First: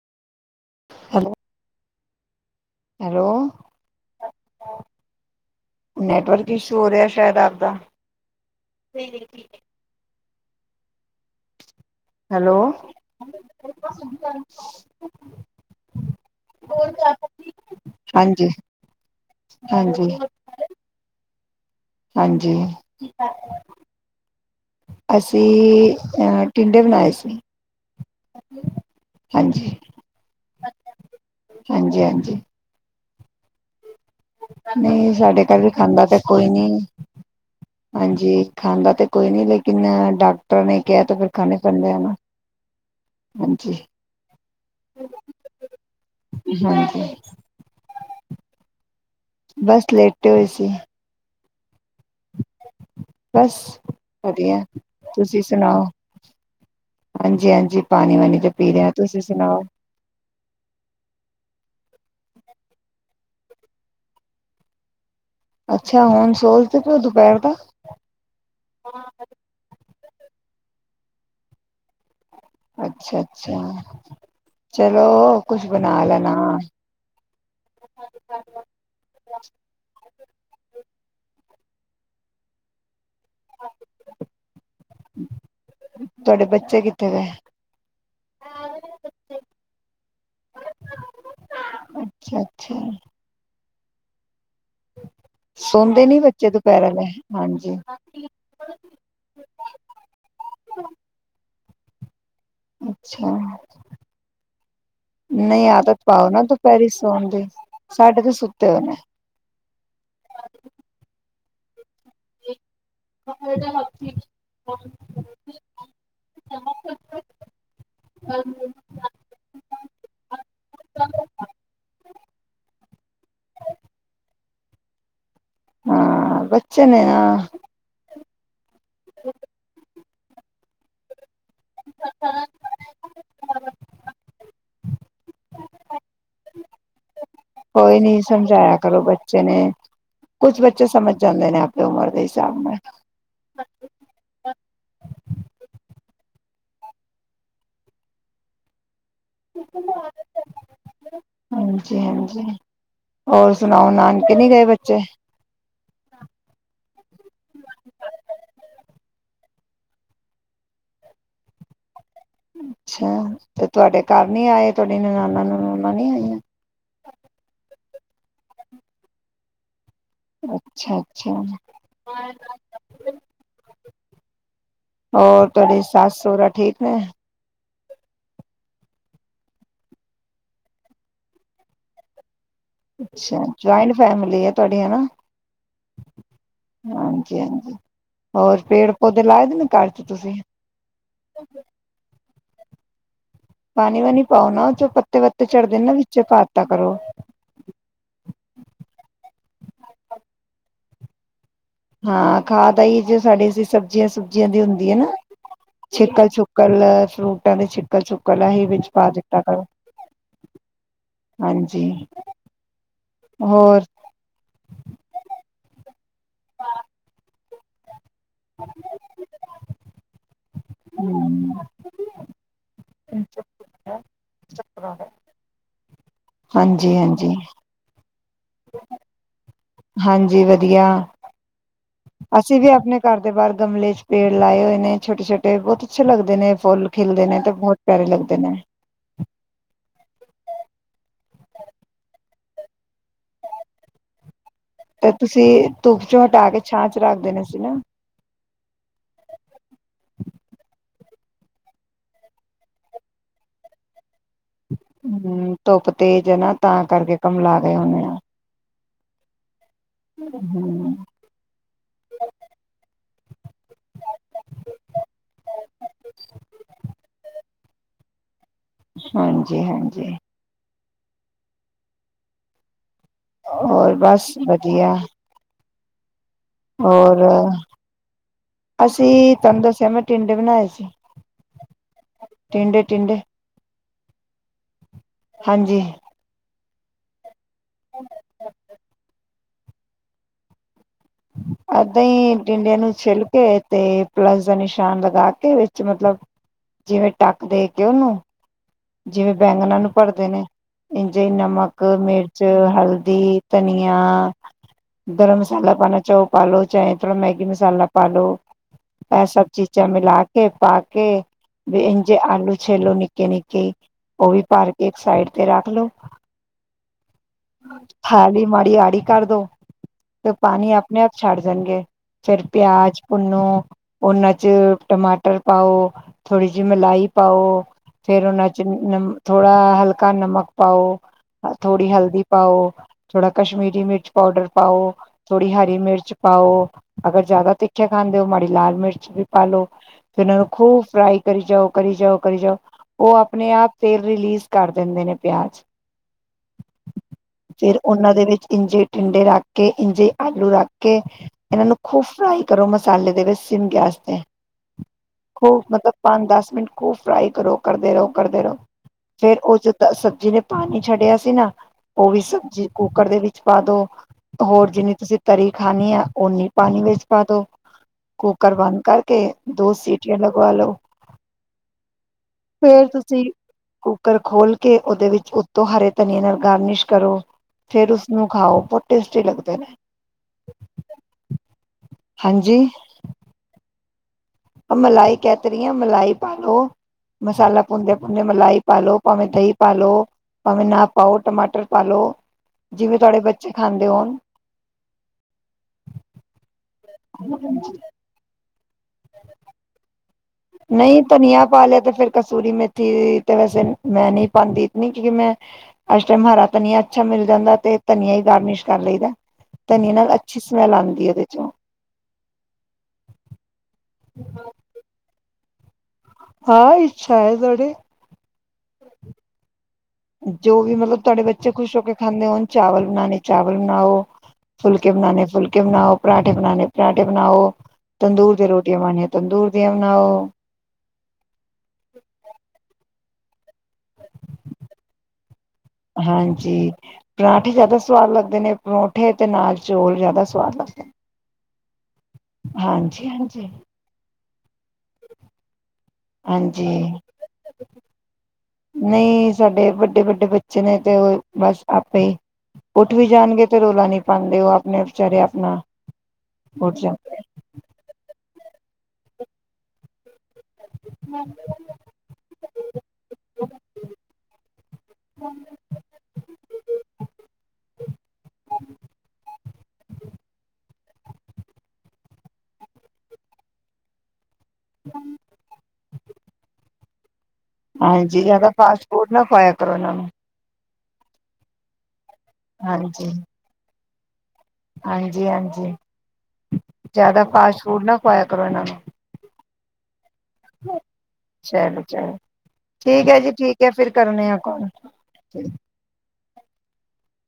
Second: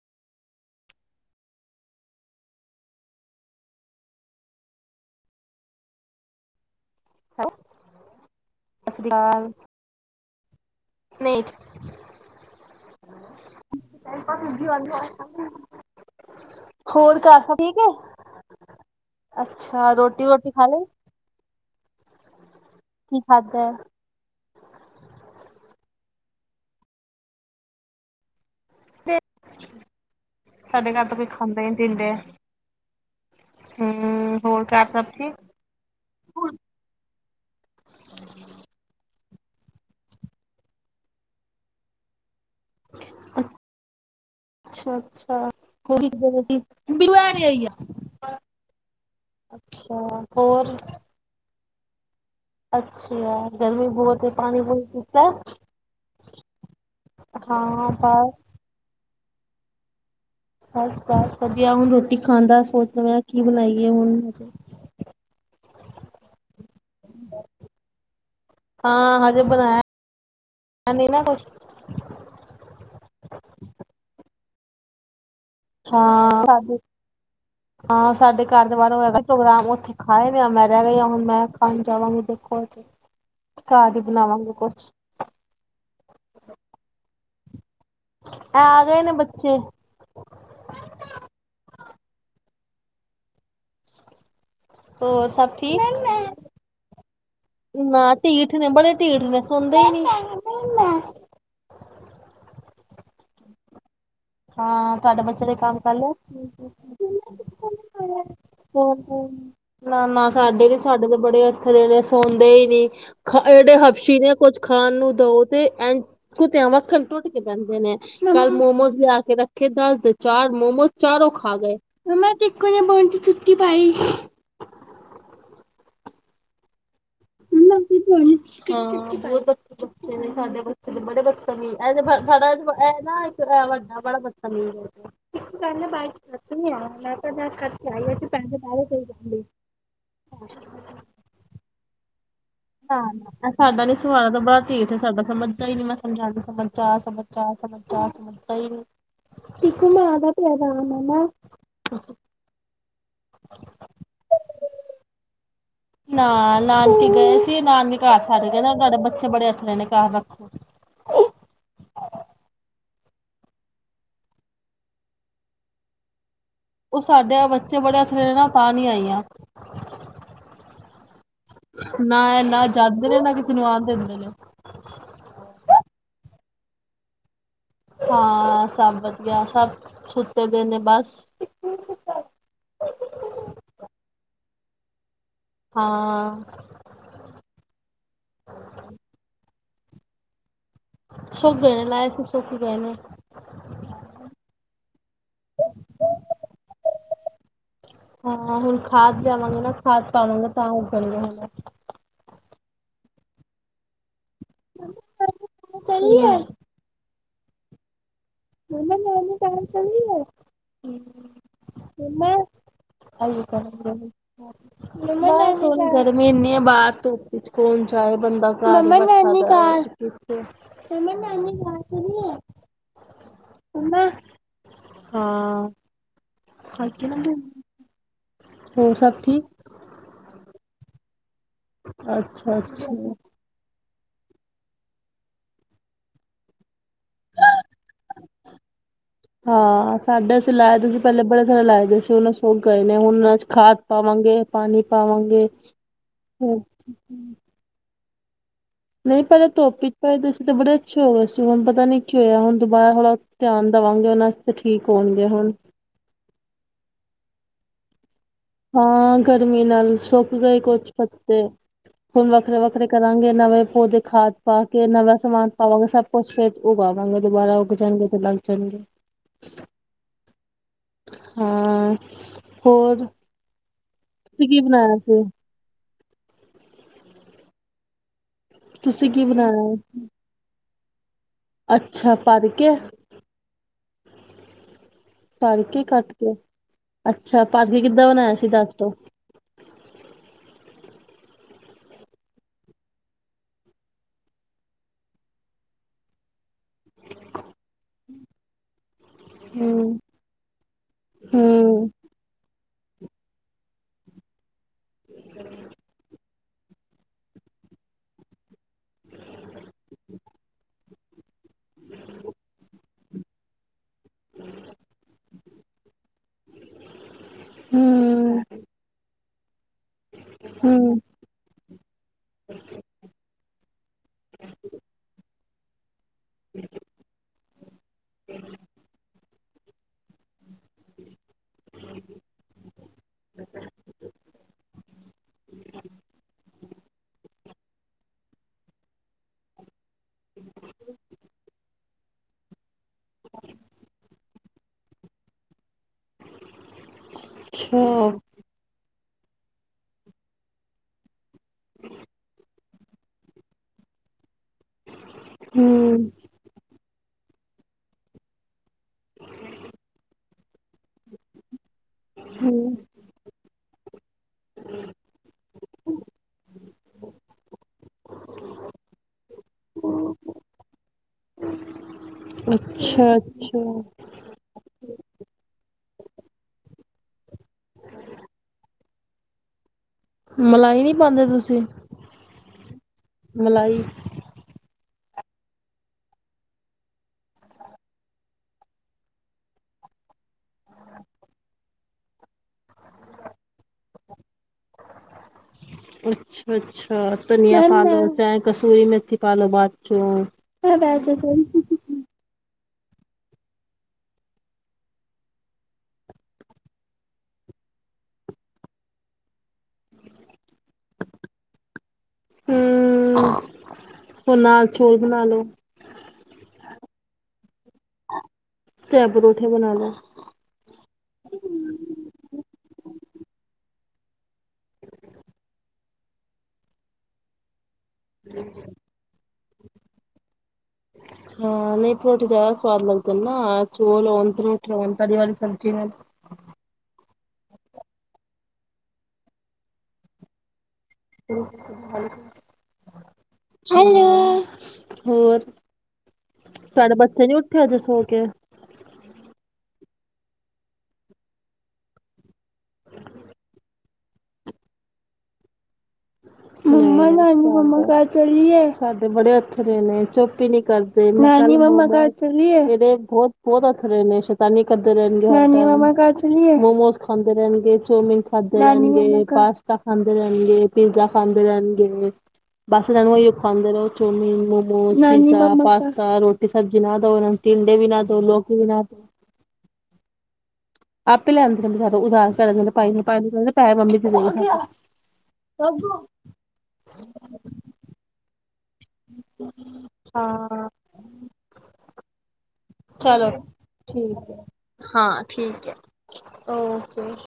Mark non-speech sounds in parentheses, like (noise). Hello. Hello, network ਇਸ ਸੂਰਿਆ ਸ਼ਾਇਦ ਆਪ ਸਤਿ ਦਾ। ਸ੍ਰੀ ਅਕਾਲ ਨਹੀਂ। ਹੈਲੋ, ਹੋਰ ਘਰ ਸਭ ਠੀਕ ਹੈ ਹਾਂਜੀ, ਅੱਛਾ ਹਾਂਜੀ। ਰੋਟੀ ਵੋਟੀ ਖਾ ਲਈ ਹਾਂਜੀ, ਕੀ ਖਾਧਾ ਅਸੀਂ ਅਹ ਟਿੰਡੇ ਬਣਾਏ ਸੀ। ਹਾਂਜੀ ਸਾਡੇ ਘਰ ਤਾਂ ਕੋਈ ਖਾਂਦੇ ਈ ਨੀ ਹਾਂਜੀ ਟਿੰਡੇ। ਹਾਂਜੀ ਨਹੀਂ ਠੀਕ ਸਾਡੇ ਘਰ ਵੀ ਖਾਂਦਾ ਤੇ ਕੋਈ ਅੱਛਾ ਨੀ ਹਾਂਜੀ ਖਾਂਦਾ ਤੇ ਕੋਈ ਨੀ ਲੇਕਿਨ ਡਾਕਟਰ ਨੇ ਕਿਹਾ ਤੇ ਫਿਰ ਖਾਣੇ ਪੈਂਦੇ ਆ ਨਾ ਹਾਂਜੀ ਅੱਛਾ -ਅੱਛਾ, ਹੋ ਹਾਂਜੀ ਆਈ ਆ ਬਸ ਲੇਟੇ ਹੋਏ ਸੀ। ਅੱਛਾ ਬਸ ਗਰਮੀ ਬਹੁਤ ਹੈ ਵਧੀਆ, ਪਾਣੀ ਪੂਣੀ ਪੀਤਾ ਤੁਸੀਂ ਸੁਣਾਓ? ਹਾਂਜੀ -ਹਾਂਜੀ ਹਾਂ ਪਾਣੀ- ਬਸ ਵਾਣੀ ਤੇ ਪੀ ਰਿਹਾ ਤੁਸੀਂ ਜਨਾਓ ਬਸ -ਬਸ ਵਧੀਆ ਹੁਣ ਰੋਟੀ ਖਾਣ ਦਾ ਸੋਚ ਰਹੇ ਹਾ ਕਿ ਬਣਾਇਏ ਹਜੇ ਹੁਣ ਮੇ ਅੱਛਾ ਹੁਣ ਸੋਚਦੇ ਪਓ ਦੁਪਹਿਰ ਦਾ ਹੈ ਨੀ ਨਾ ਕੁਛ ਅੱਛਾ -ਅੱਛਾ ਚਲੋ ਕੁਛ ਬਣਾ ਹਾਂ ਲੈਣਾ ਸਾ ਹਾਂ ਸਾਡੇ ਘਰ ਦੇ ਬਾਹਰ ਹੋਇਆ ਹੈ ਪ੍ਰੋਗਰਾਮ ਉੱਥੇ ਹਾਏ ਮ ਮੈਂ ਰਹਿ ਗਈ ਹੁਣ ਮੈਂ ਖਾਣ ਜਾਵਾਂਗੀ ਦੇਖੋ ਹਜੇ ਘਰ ਹੀ ਬਣਾਵਾਂਗੇ ਕੁਛ ਤੁਹਾਡੇ ਬੱਚੇ ਕਿੱਥੇ ਗਏ ਐ ਆ ਗਏ ਨੇ ਬੱਚੇ। ਅੱਛਾ ਅੱਛਾ ਹੋਰ ਸਭ ਸੌਦੇ ਨੀ ਠੀਕ ਬੱਚੇ ਦੁਪਹਿਰ ਆਲੇ ਹਾਂਜੀ ਨਾ ਢੀਠ ਨੇ ਬੜੇ ਢੀਠ ਨੇ ਸੌਦੇ ਹੀ ਨੀ ਅੱਛਾ, ਹਾਂ ਤੁਹਾਡੇ ਬੱਚੇ ਦਾ ਨਹੀਂ ਕੰਮ ਕਰ ਆਦਤ ਲਿਆ ਪਾਓ ਨਾ ਦੁਪਹਿਰੀ ਸੌਣ ਦੀ ਸਾਡੇ ਤੇ ਸੁੱਤੇ ਹੋਏ ਨੇ ਨਾ ਨਾ ਸਾਡੇ ਵੀ ਸਾਡੇ ਤੇ ਬੜੇ ਹੱਥ ਦੇਦੇ ਸੌਦੇ ਹੀ ਨਹੀਂ। ਖ ਜਿਹੜੇ ਹਫਸ਼ੀ ਨੇ ਕੁੱਝ ਖਾਣ ਨੂੰ ਦੋ ਤੇ ਐ ਕੁੱਤਿਆਂ ਵੱਖਣ ਟੁੱਟ ਕੇ ਪੈਂਦੇ ਨੇ ਕੱਲ ਮੋਮੋਸ ਲਿਆ ਰੱਖੇ ਦਸ ਦੇ ਚਾਰ ਮੋਮੋਸ ਚਾਰੋਂ ਖਾ ਗਏ। ਮੈਂ ਤੇ ਇੱਕੋ ਜਹਾ ਬੋਣ ਚ ਛੁੱਟੀ ਪਾਈ। ਹਾਂ ਬੱਚੇ ਨੇ ਹਾਂ। (inaudible) ਹਾਂ ਬ (unintelligible) ਸਾਡੇ ਬੱਚੇ ਤੇ ਬੜੇ ਬੱਚੇ ਸਾਡਾ ਨਾ ਵੱਡਾ ਬਾ ਕੇਹੀ ਕੋਈ ਨੀ ਸਮਝਾਇਆ ਕਰੋ ਬੱਚੇ ਨੇ ਕੁਛ ਬੱਚੇ (inaudible) ਸਮਝ ਜਾਂਦੇ ਨੇ ਆਪਣੀ ਉਮਰ ਦੇ ਹਿਸਾਬ ਨਾਲ ਹਾਂ ਸਾਡਾ ਨੀ ਸੁਭਾਅ ਦਾ ਬੜਾ ਢੀਠ ਐ ਸਾਡਾ ਸਮਝਦਾ ਹੀ ਨੀ ਮੈਂ ਸਮਝਾ ਦ ਸਮਝ ਜਾ- ਸਮਝ ਜਾ- ਸਮਝ ਜਾ ਸਮਝਦਾ ਹੀ ਨਈ। ਮਾਮਾ। ਹਾਂਜੀ-ਹਾਂਜੀ ਹੋਰ ਸੁਣਾਓ, ਨਾਨਕੇ ਨੀ ਗਏ ਬੱਚੇ ਨਾ ਨਾਨਕੇ ਗਏ ਸੀ ਨਾਨਕੇ ਘਰ ਛਡ ਕੇ ਕਹਿੰਦੇ ਤੁਹਾਡੇ ਬੱਚੇ ਬੜੇ ਅੱਥਲੇ ਨੇ ਘਰ ਰੱਖੋ। ਅੱਛਾ ਤੇ ਤੁਹਾਡੇ ਘਰ ਨੀ ਆਏ ਤੁਹਾਡੀ ਨਣਾਨਾਂ ਨਨੂੰਨਾਂ ਨੀ ਆਈਆਂ। ਉਹ ਸਾਡੇ ਬੱਚੇ ਬੜੇ ਅਥਰੇ ਨੇ ਤਾਂ ਨੀ ਆਈਆਂ। ਅੱਛਾ ਅੱਛਾ ਨਾ ਇਹ ਨਾ ਜਾਂਦੇ ਨੇ ਨਾ ਕਿਸੇ ਨੂੰ ਆਣ ਦਿੰਦੇ ਨੇ। (unintelligible) ਹੋਰ ਤੁਹਾਡੀ ਸੱਸ ਸੋਹਰਾ ਠੀਕ ਐ। ਹਾਂ ਸਭ ਵਧੀਆ, ਸਭ ਸੁੱਤੇ ਦੇ ਨੇ ਬਸ ਤੁਹਾਡੇ ਹਨਾ ਹਾਂ, ਹਾਂਜੀ-ਹਾਂਜੀ ਹੋਰ ਪੇੜ ਪੌਦੇ ਲਾਏ ਦੇ ਨੇ ਘਰ ਚ ਤੁਸੀਂ ਸੁੱਕ ਗਏ ਨੇ ਲਾਏ ਸੀ ਸੁੱਕ ਗਏ ਨੇ। ਪਾਣੀ ਵਾਣੀ ਪਾਓ ਨਾ ਚ ਪੱਤੇ ਵੱਤੇ ਚੜਦੇ ਨਾ ਵਿੱਚ ਪਾਤਾ ਕਰੋ। ਦੇਵਾਂਗੇ ਨਾ ਖਾਦ ਪਾਵਾਂਗੇ ਤਾਂ ਉਹ ਕਰੇਗਾ ਹੁਣ ਹਾਂ ਖਾਦ ਇਹੀ ਜੋ ਸਾਡੇ ਸੀ ਸਬਜ਼ੀਆਂ ਸੁਬ ਬਜ਼ੀਆਂ ਦੀ ਹੁੰਦੀ ਹੈ ਨਾ ਛਿੱਕਲ- ਛੁਕਲ ਫਰੂ ਕਹਿੰਦੇ ਛਿਕਲ ਛੂ (inaudible) ਹਾਂਜੀ ਹੋਰ ਗਰਮੀ ਐਨੀ ਐ ਬਾਹਰ ਧੁੱਪ ਚ ਕੌਣ ਚ ਬੰ (inaudible) ਮੰਮਾ ਹਾਂ, ਹਾਂਜੀ ਹਾਂਜੀ ਹੋਰ ਸਭ ਠੀਕ। ਹਾਂਜੀ ਵਧੀਆ। ਅੱਛਾ ਅਸੀਂ ਵੀ ਅੱਛਾ ਆਪਣੇ ਘਰ ਦੇ ਬਾਹਰ ਗਮਲੇ ਚ। ਪੇੜ ਲਾਏ ਹੋਏ ਨੇ ਛੋਟੇ ਛੋਟੇ ਬਹੁਤ ਅੱਛੇ ਲੱਗਦੇ ਨੇ ਫੁੱਲ ਖੇਲਦੇ ਨੇ ਤੇ ਬਹੁਤ ਪਿਆਰੇ ਲੱਗਦੇ ਨੇ। ਹਾਂ ਸਾਡੇ ਅਸੀਂ ਲਾਏ ਦੇ ਸੀ ਪਹਿਲੇ ਬੜੇ ਸਾਰੇ ਲਾਏ ਦੇ ਸੀ ਉਹ ਸੌ ਗਏ ਨੇ ਹੁਣ ਅ ਖਾਦ ਪਾਵਾਂਗੇ। ਪਾਣੀ ਤੇ ਤੁਸੀਂ ਪਾਵਾਂਗੇ ਧੁੱਪ ਚੋਂ ਹਟਾ ਫਿਰ ਕੇ ਛਾਂ ਚ ਰੱਖ ਦੇਣਾ ਸੀ ਨਾ। ਨਹੀਂ ਪਹਿਲਾਂ ਧੋਪੀ ਚ ਭਜਦੇ ਸੀ ਤੇ ਬੜੇ ਅੱਛੇ ਹੋ ਗਏ ਸੀ ਹੁਣ ਪਤਾ ਨੀ ਕੀ ਹੋਇਆ ਹੁਣੁਬਾਰਾ ਹ ਧਿਆਨ ਦੇਵਾਂਗੇ ਉਹਨਾਂ ਠੀਕ ਹੋਣਗੇ ਹੁਣ ਹੂੰ ਧੁੱਪ ਤੇਜ ਹੈ ਨਾ ਤਾਂ ਕਰਕੇ ਗਮਲਾ ਹੋਣੇ ਆ। ਹਾਂ ਗਰਮੀ ਨਾਲ ਸੁੱਕ ਗਏ ਕੁਛ ਹੂੰ। ਪੱਤੇ ਹੁਣ ਵੱਖਰੇ ਵੱਖਰੇ ਕਰਾਗੇ ਨਵੇਂ ਪੌਦੇ ਖਾਦ ਪਾ ਕੇ ਨਵੇਾ ਸਮਾਨ ਪਾਵਾਂਗੇ ਸਭ ਕੁਛ ਫੇਰ ਉਗਾਵਾਂਗੇ ਦੁਬਾਰਾ ਉ ਕੇ ਜਾਣਗੇ ਚੱਲਾਂਗੇ। ਹਾਂਜੀ ਹਾਂਜੀ। ਹਾਂ ਹੋਰ ਹੋਰ ਬਸ ਤੁਸੀਂ ਕੀ ਵਧੀਆ। ਬਣਾਇਆ ਸੀ ਹੋਰ ਤੁਸੀਂ ਕੀ ਅਸੀਂ ਤੰ ਦੋ ਬਣਾਇਆ ਸਿਆਮ ਟਿੰਡੇ ਬਣਾਏ ਸੀ। ਅੱਛਾ ਪਰ ਕੇ ਟਿੰਡੇ-ਟਿੰਡੇ ਪਰ ਹਾਂਜੀ। ਕੇ ਕੱਟ ਕੇ। ਅੱਛਾ ਅੱਛਾ ਪਰ ਕੇ ਕਿੱਦਾਂ ਬਣਾਇਆ ਸੀ ਦੱਸ ਦੋ। ਏਦਾਂ ਹੀ ਡਿੰਡੀਆਂ ਨੂੰ ਛਿੱਲ ਕੇ ਤੇ ਪਲਸ ਦਾ ਨਿਸ਼ਾਨ ਲਗਾ ਕੇ ਵਿੱਚ ਮਤਲਬ ਜਿਵੇਂ ਟੱਕ ਦੇ ਕੇ ਉਹਨੂੰ ਜਿਵੇਂ ਬੈਂਗਨਾਂ ਨੂੰ ਹੂੰ ਭਰਦੇ ਨੇ ਇੰਜ ਨਮਕ ਹੂੰ ਮਿਰਚ ਹਲਦੀ ਧਨੀਆ ਗਰਮ ਮਸਾਲਾ ਪਾਣਾ ਚਾਓ। ਪਾ ਲ ਲੋ ਚਾਹੇ ਫਲ ਮੈਗੀ ਮਸਾਲਾ ਪਾ ਲੋ। ਇਹ ਸਭ ਚੀਜ਼ਾਂ ਮਿਲਾ ਕੇ ਪਾ। ਕੇ ਜੇ ਆਲੂ ਛਲ ਨਕੇ ਕੇ ਉਹ ਵੀ ਭਰ ਕੇ ਇੱਕ ਸਾਈਡ ਤੇ ਰੱਖ ਲੋ। ਹੂੰ ਥਾਲੀ ਮਾੜੀ ਆੜੀ ਕਰ ਦੋ, ਤੇ ਪਾਣੀ ਹੂੰ ਆਪਣੇ ਆਪ ਛੱਡ ਜਾਣਗੇ। ਫਿਰ ਪਿਆਜ ਪੁਨੋ। ਉਨਾਂ ਚ ਟਮਾਟਰ ਪਾਓ। ਥੋੜ੍ਹੀ ਜਿਹੀ ਮਲਾਈ ਪਾਓ। ਨਾ ਉਨਾ ਚ ਥੋੜਾ ਹਲਕਾ, ਨਮਕ ਪਾਓ ਥੋੜੀ ਹਲਦੀ ਪਾਓ ਥੋੜਾ ਕਸ਼ਮੀਰੀ ਮਿਰਚ ਪਾਊਡਰ ਪਾਓ ਥੋੜੀ ਹਰੀ ਮਿਰਚ ਪਾਓ ਅਗਰ ਜਿਆਦਾ ਤਿੱਖੇ ਖਾ ਮਾੜੀ ਲਾਲ ਮਿਰਚ ਵੀ ਪਾਲੋ, ਫੇਰ ਇਹ ਨੂੰ ਖੂਬ ਫ੍ਰਾਈ ਕਰ ਜਾਓ ਕਰ ਜਾਓ। ਕਰੀ ਜਾਓ। ਉਹ ਆਪਣੇ ਆਪ ਫਲ ਰਿਲੀਜ਼ ਕਰ ਦਿੰਦੇ ਨੇ ਪਿਆਜ ਫਿਰ ਅੱਛਾ ਉਹਨਾਂ ਦੇ ਵਿੱਚ ਇੰਜੇਟ ਟਿੰਡੇ ਰੱਖ ਕੇ ਇੰਜੇ ਆਲੂ ਰੱਖ ਕੇ ਇਹਨਾਂ ਨੂੰ ਖੂਬ ਫਰਾਈ ਕਰੋ, ਮਸਾਲੇ ਦੇ ਵਿੱਚ ਸਿਮ ਗੈਸ ਤੇ ਹੋ ਮਤਲਬ ਹੂੰ, ਪੰਜ ਦਸ ਮਿੰਟ, ਖੂਬ ਫਰਾਈ ਕਰੋ। ਕਰਦੇ ਰਹੋ ਕਰਦੇ ਰਹੋ ਫੇਰ ਉਹ ਜਿੱਦਾਂ ਸਬਜ਼ੀ ਨੇ ਪਾਣੀ ਛੱਡਿਆ ਸੀ ਨਾ, ਉਹ ਵੀ ਸਬਜ਼ੀ ਕੂੱਕਰ ਦੇ ਵਿੱਚ ਪਾ ਦੋ ਹੋਰ ਜਿੰਨੀ ਤੁਸੀਂ ਤਰੀ ਖਾਣੀ ਹੈ ਓਨੀ ਪਾਣੀ ਵਿੱਚ ਪਾ ਦੋ ਕੁੂਕਰ ਬੰਦ ਕਰਕੇ ਦੋ ਸੀਟੀਆਂ ਲਗਵਾ ਲਉ। ਫੇਰ ਤੁਸੀਂ ਅੱਛਾ-ਅੱਛਾ, ਕੁੂੱਕਰ ਖੋਲ ਕੇ ਉਹਦੇ ਵਿੱਚ ਉੱਤੋਂ ਹਰੇ ਧਨੀਏ ਨਾਲ ਗਾਰਨਿਸ਼ ਕਰੋ ਫੇਰ ਉਸਨੂੰ ਖਾਓ ਬਹੁਤ ਟੇਸਟੀ ਲੱਗਦੇ ਨੇ। ਮਲਾਈ ਨੀ ਪਾਦੇ ਤੁਸੀਂ? ਹਾਂਜੀ, ਮਲਾਈ ਕਹਿ ਤੇ ਰਹੀ ਆ ਮਲਾਈ ਪਾ ਲਓ ਮਸਾਲਾ ਪੁੰਦੇ ਭੁੰਨਦੇ ਮਲਾਈ ਪਾ ਲਓ ਭਾਵੇਂ ਦਹੀਂ ਪਾ ਲਓ ਭਾਵੇਂ ਨਾ ਪਾਓ ਟਮਾਟਰ ਪਾ ਲਓ ਜਿਵੇਂ ਤੁਹਾਡੇ ਬੱਚੇ ਖਾਂਦੇ ਹੋਣ, ਅੱਛਾ-ਅੱਛਾ ਧਨੀਆਂ ਪਾਲ ਚ ਕ ਕਸੂਰੀ ਮੈਥੀ ਪਾਲੋ ਬਾਦ ਚ ਨਹੀਂ ਧਨੀਆਂ ਪਾ ਲਿਆ ਤੇ ਫਿਰ ਕਸੂਰੀ ਮੇ ਤੇ ਵੈਸੇ ਮੈਂ ਨਹੀਂ ਪਾਦੀ ਇਤਨੀ ਕਿਉਂਕਿ ਮੈਂ ਅੱ ਟਾਈਮ ਹਰਾ ਧਨੀਆ ਅੱਛਾ ਮਿਲ ਜਾਂਦਾ ਤੇ ਧਨੀਆ ਹੀ ਗਾਰਨਿਸ਼ ਕਰ ਲਈਦਾ ਧਨੀਆ ਨਾਲ ਅੱਛੀ ਸਮੈਲ ਆਦੀ ਉਹਦੇ ਚੋਂ, ਹੂੰ, ਹੋਰ ਨਾਲ ਚੋਲ ਬਣਾ ਲੋ। ਆਹ ਇੱਛਾ ਤੁਹਾਡੀ, ਤੇੈ ਪਰੋਠੇ ਬਣਾ ਲੈ। ਜੋ ਵੀ ਮਤਲਬ ਤੁਹਾਡੇ ਬੱਚੇ ਖੁਸ਼ ਹੋ ਕੇ ਖਾਂਦੇ ਹੋ ਚਾਵਲ ਬਣਾਣੇ ਚਾਵਲ ਬਣਾਓ ਫੁਲਕੇ ਬਣਾਣੇ ਫੁਲਕੇ ਬਣਾਓ ਪਰਾਂਠੇ ਬਣਾਉਣੇ ਪਰਾਂਠੇ ਬਣਾਓ। ਤੰਦੂਰ ਤੇ ਰੋਟੀਆਂ ਪਾਣੀਆਂ ਤੰਦੂਰ, ਉਣਾ ਉਹ ਹਾਂ ਨਹੀਂ ਪਰੋਟੀ ਜ਼ਿਆਦਾ ਸਵਾਦ ਲੱਗਦੀ। ਨਾ ਚੋਲੋ ਉਹ ਤਾਂ ਮੂੱਠਾ ਵਾਲੀ ਤਰੀ ਵਾਲੀ ਸਬਜੀ ਹਾਂਜੀ ਪਰਾਂਠੇ ਜ਼ਿਆਦਾ ਸੁਵਾਦ ਲੱਗਦੇ ਨੇ ਪਰੌਂਠੇ ਤੇ ਨਾਲ ਚੌਲ ਜ਼ਿਆਦਾ ਸਵਾਦ ਲੱਗਦੇ ਨੇ। ਹਾਂ ਹਾਂਜੀ ਹਾਂਜੀ। ਹੋਰ ਹਾਂਜੀ ਤਾਡੇ ਬੱਚੇ ਨੀ ਉੱਠੇ ਜੇ ਸੋ ਕੇ ਨਹੀਂ ਸਾਡੇ ਵੱਡੇ ਵੱਡੇ ਬੱਚੇ ਨੇ ਤੇ ਉਹ ਬਸ ਆਪੇ ਉੱਠ ਵੀ ਜਾਣਗੇ ਤੇ ਰੌਲਾ ਨਹੀਂ ਪਾਉਂਦੇ ਉਹ ਆਪਣੇ ਵਿਚਾਰੇ ਆਪਣਾ ਉੱਠ ਜਾ ਮੰਮਾ ਨਾਨੀ ਮੰਮਾ ਘਰ ਚਲੀਏ ਸਾਡੇ ਬੜੇ ਅੱਥਰੇ ਨੇ ਚੁੱਪ ਨੀ ਕਰਦੇ (unintelligible) ਇਹਦੇ ਬੋਹੁਤ ਬਹੁਤ ਅੱਛੇ ਰਹੇ ਨੇ ਸ਼ੈਤਾਨੀ ਕਰਦੇ ਰਹਿਣਗੇ (unintelligible) ਚਲੀਏ ਮੋਮੋਸ ਖਾਂਦੇ ਰਹਿਣਗੇ ਚੋਮਨ ਖਾਂਦੇ ਰਹਿਣਗੇ ਪਾਸਤਾ ਖਾਂਦੇ ਰਹਿਣਗੇ। ਪੀਜ਼ਾ ਖਾਂਦੇ ਰਹਿਣਗੇ ਬਸ ਰਣ ਉਹ ਖਾਂਦੇ ਰਹੋ ਚੋਮੀਨ ਮਮੋਸ ਪਾਸਤਾ ਰੋਟੀ ਸਬਜ਼ੀ ਜਨਾਦ ਉਹਨਾਂ ਹਾਂਜੀ ਇਹ ਤਾਂ ਫਾਸਟ ਫੂਡ ਨਾ ਖਵਾਇਆ ਕਰੋ ਇਹਨਾਂ ਨੂੰ ਆਪੇ ਲਿਆਂਉਦੇ ਨੇ ਉਦਾਸ ਕਰਨ (unintelligible) ਮੰਮੀ ਹੂੰ ਹਾਂਜੀ-ਹਾਂਜੀ ਜਿਆਦਾ ਫਾਸਟ ਫੂਡ ਨਾ ਖਵਾਇਆ ਕਰੋ ਇਹਨਾਂ ਨੂੰ। (unintelligible) ਚਲੋ ਚਲੋ ਠੀਕ ਹੈ ਚਲੋ ਜੀ ਠੀਕ ਹੈ ਫਿਰ ਕਰਨੇ ਠੀਕ ਆ ਹੈ ਕਾਲ। ਹਾਂ ਠੀਕ ਹੈ ਓਕੇ।